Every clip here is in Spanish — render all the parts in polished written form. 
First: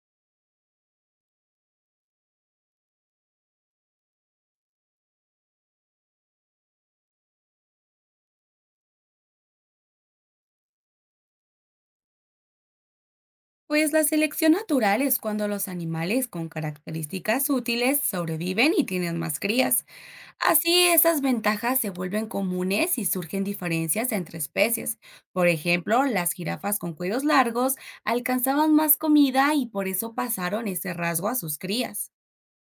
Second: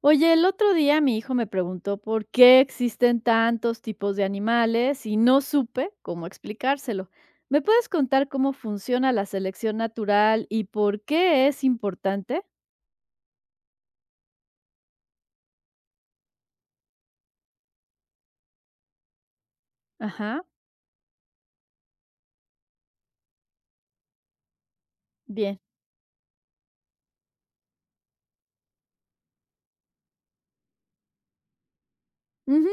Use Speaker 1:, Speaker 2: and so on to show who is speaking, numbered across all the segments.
Speaker 1: Oye, el otro día mi hijo me preguntó por qué existen tantos tipos de animales y no supe cómo explicárselo. ¿Me puedes contar cómo funciona la selección natural y por qué es importante?
Speaker 2: Pues la selección natural es cuando los animales con características útiles sobreviven y tienen más crías.
Speaker 1: Ajá,
Speaker 2: Así esas ventajas se vuelven comunes y surgen diferencias entre especies. Por
Speaker 1: bien.
Speaker 2: ejemplo, las jirafas con cuellos largos alcanzaban más comida y por eso pasaron ese rasgo a sus crías.
Speaker 1: Ujú.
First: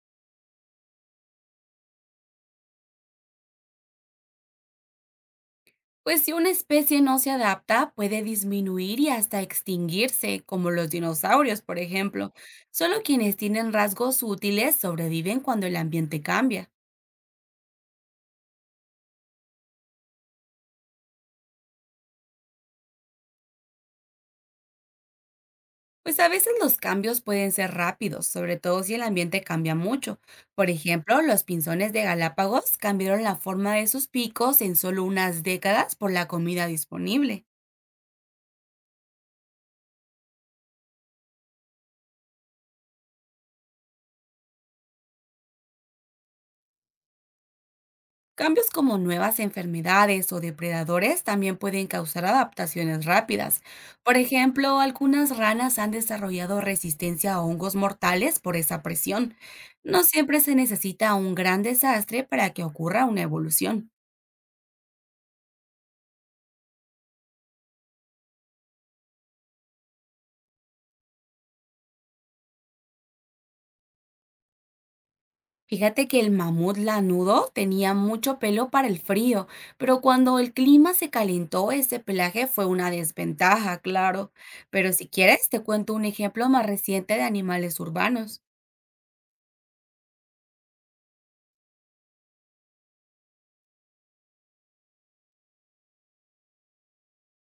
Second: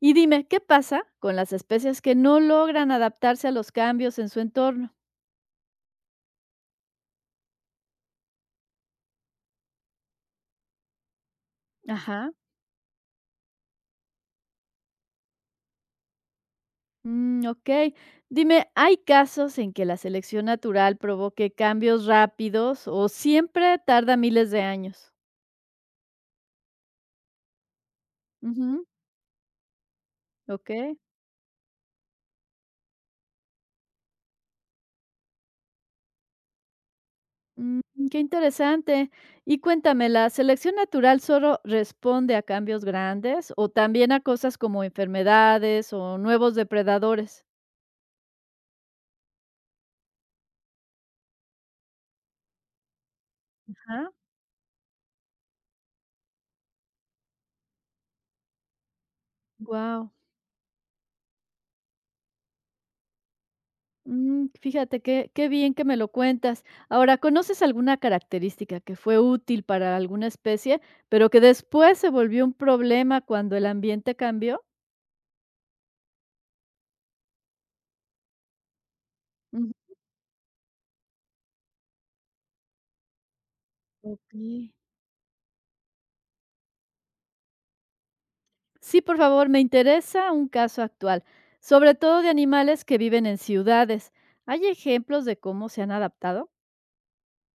Speaker 1: Y dime, ¿qué pasa con las especies que no logran adaptarse a los cambios en su entorno?
Speaker 2: Pues si una especie no se adapta, puede disminuir y hasta extinguirse, como los dinosaurios, por
Speaker 1: Ajá,
Speaker 2: ejemplo. Solo quienes tienen rasgos útiles sobreviven cuando el ambiente cambia.
Speaker 1: mm, ok. Dime, ¿hay casos en que la selección natural provoque cambios rápidos o siempre tarda miles de años?
Speaker 2: Pues a veces los cambios pueden ser rápidos, sobre todo
Speaker 1: Ujú.
Speaker 2: si el ambiente cambia mucho. Por
Speaker 1: Okey.
Speaker 2: ejemplo, los pinzones de Galápagos cambiaron la forma de sus picos en solo unas décadas por la comida disponible.
Speaker 1: Mm, qué interesante. Y cuéntame, ¿la selección natural solo responde a cambios grandes o también a cosas como enfermedades o nuevos depredadores?
Speaker 2: Cambios como nuevas enfermedades o depredadores también pueden causar adaptaciones rápidas.
Speaker 1: Ajá.
Speaker 2: Por ejemplo, algunas ranas han desarrollado resistencia a hongos mortales por esa presión. No
Speaker 1: Wow.
Speaker 2: siempre se necesita un gran desastre para que ocurra una evolución.
Speaker 1: Fíjate qué bien que me lo cuentas. Ahora, ¿conoces alguna característica que fue útil para alguna especie, pero que después se volvió un problema cuando el ambiente cambió?
Speaker 2: Fíjate que el mamut lanudo tenía mucho pelo para el frío,
Speaker 1: Mm,
Speaker 2: pero cuando el clima se calentó, ese pelaje fue una desventaja, claro.
Speaker 1: okey.
Speaker 2: Pero si quieres, te cuento un ejemplo más reciente de animales urbanos.
Speaker 1: Sí, por favor, me interesa un caso actual, sobre todo de animales que viven en ciudades. ¿Hay ejemplos de cómo se han adaptado?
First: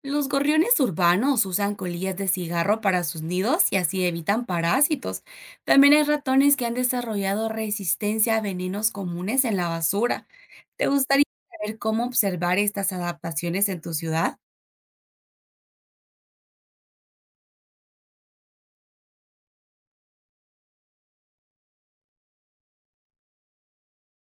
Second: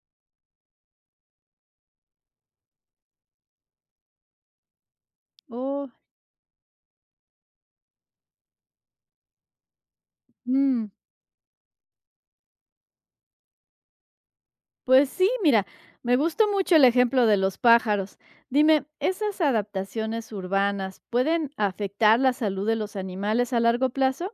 Speaker 2: Los gorriones urbanos usan colillas de cigarro para sus nidos y así evitan parásitos.
Speaker 1: Oh,
Speaker 2: También hay ratones que han desarrollado resistencia a venenos comunes en la basura. ¿Te
Speaker 1: mm,
Speaker 2: gustaría saber cómo observar estas adaptaciones en tu ciudad?
Speaker 1: pues sí, mira, me gustó mucho el ejemplo de los pájaros. Dime, ¿esas adaptaciones urbanas pueden afectar la salud de los animales a largo plazo?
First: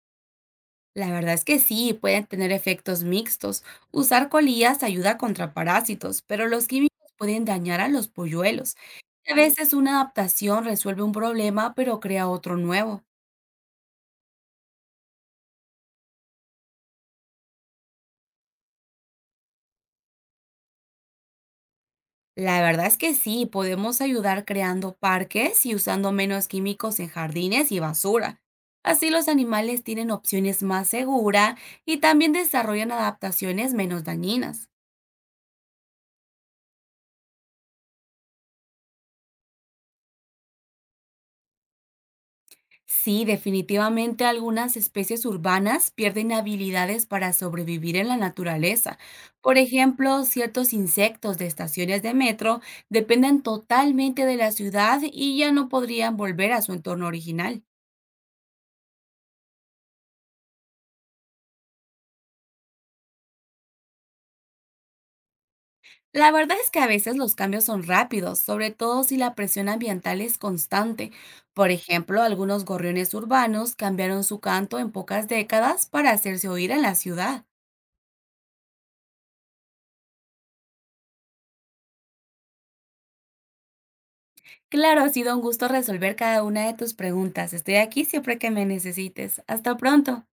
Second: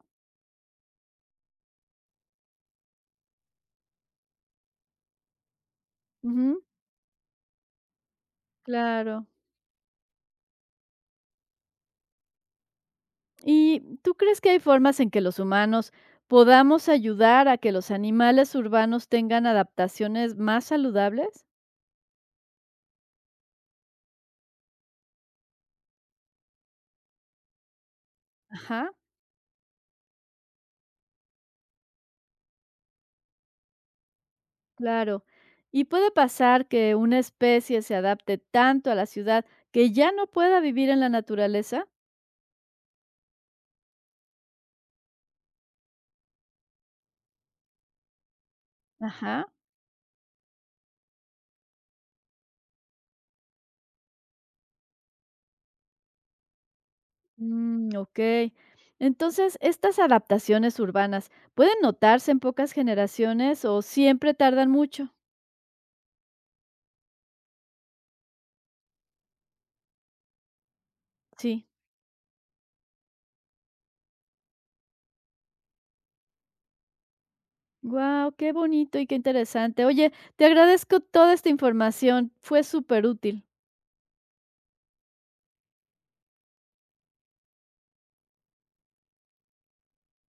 Speaker 2: La verdad es que sí, pueden tener efectos mixtos. Usar colillas ayuda contra parásitos, pero
Speaker 1: Ujú,
Speaker 2: los químicos pueden dañar a los polluelos.
Speaker 1: claro.
Speaker 2: A veces una adaptación resuelve un problema, pero crea otro nuevo.
Speaker 1: ¿Y tú crees que hay formas en que los humanos podamos ayudar a que los animales urbanos tengan adaptaciones más saludables?
Speaker 2: La verdad es que sí, podemos ayudar creando parques y usando menos químicos en jardines y basura.
Speaker 1: Ajá.
Speaker 2: Así los animales tienen opciones más seguras y también desarrollan adaptaciones menos dañinas.
Speaker 1: Claro. Y puede pasar que una especie se adapte tanto a la ciudad que ya no pueda vivir en la naturaleza.
Speaker 2: Sí, definitivamente algunas especies urbanas pierden habilidades para sobrevivir en la naturaleza.
Speaker 1: Ajá.
Speaker 2: Por ejemplo, ciertos insectos de estaciones de metro dependen totalmente de la ciudad y ya no podrían volver a su entorno original.
Speaker 1: Mm, ok. Entonces, ¿estas adaptaciones urbanas pueden notarse en pocas generaciones o siempre tardan mucho?
Speaker 2: La verdad es que a veces los cambios son rápidos, sobre todo si la presión ambiental es constante.
Speaker 1: Sí.
Speaker 2: Por ejemplo, algunos gorriones urbanos cambiaron su canto en pocas décadas para hacerse oír en la ciudad.
Speaker 1: Wow, qué bonito y qué interesante. Oye, te agradezco toda esta información. Fue súper útil.
Speaker 2: Claro, ha sido un gusto resolver cada una de tus preguntas. Estoy aquí siempre que me necesites. Hasta pronto.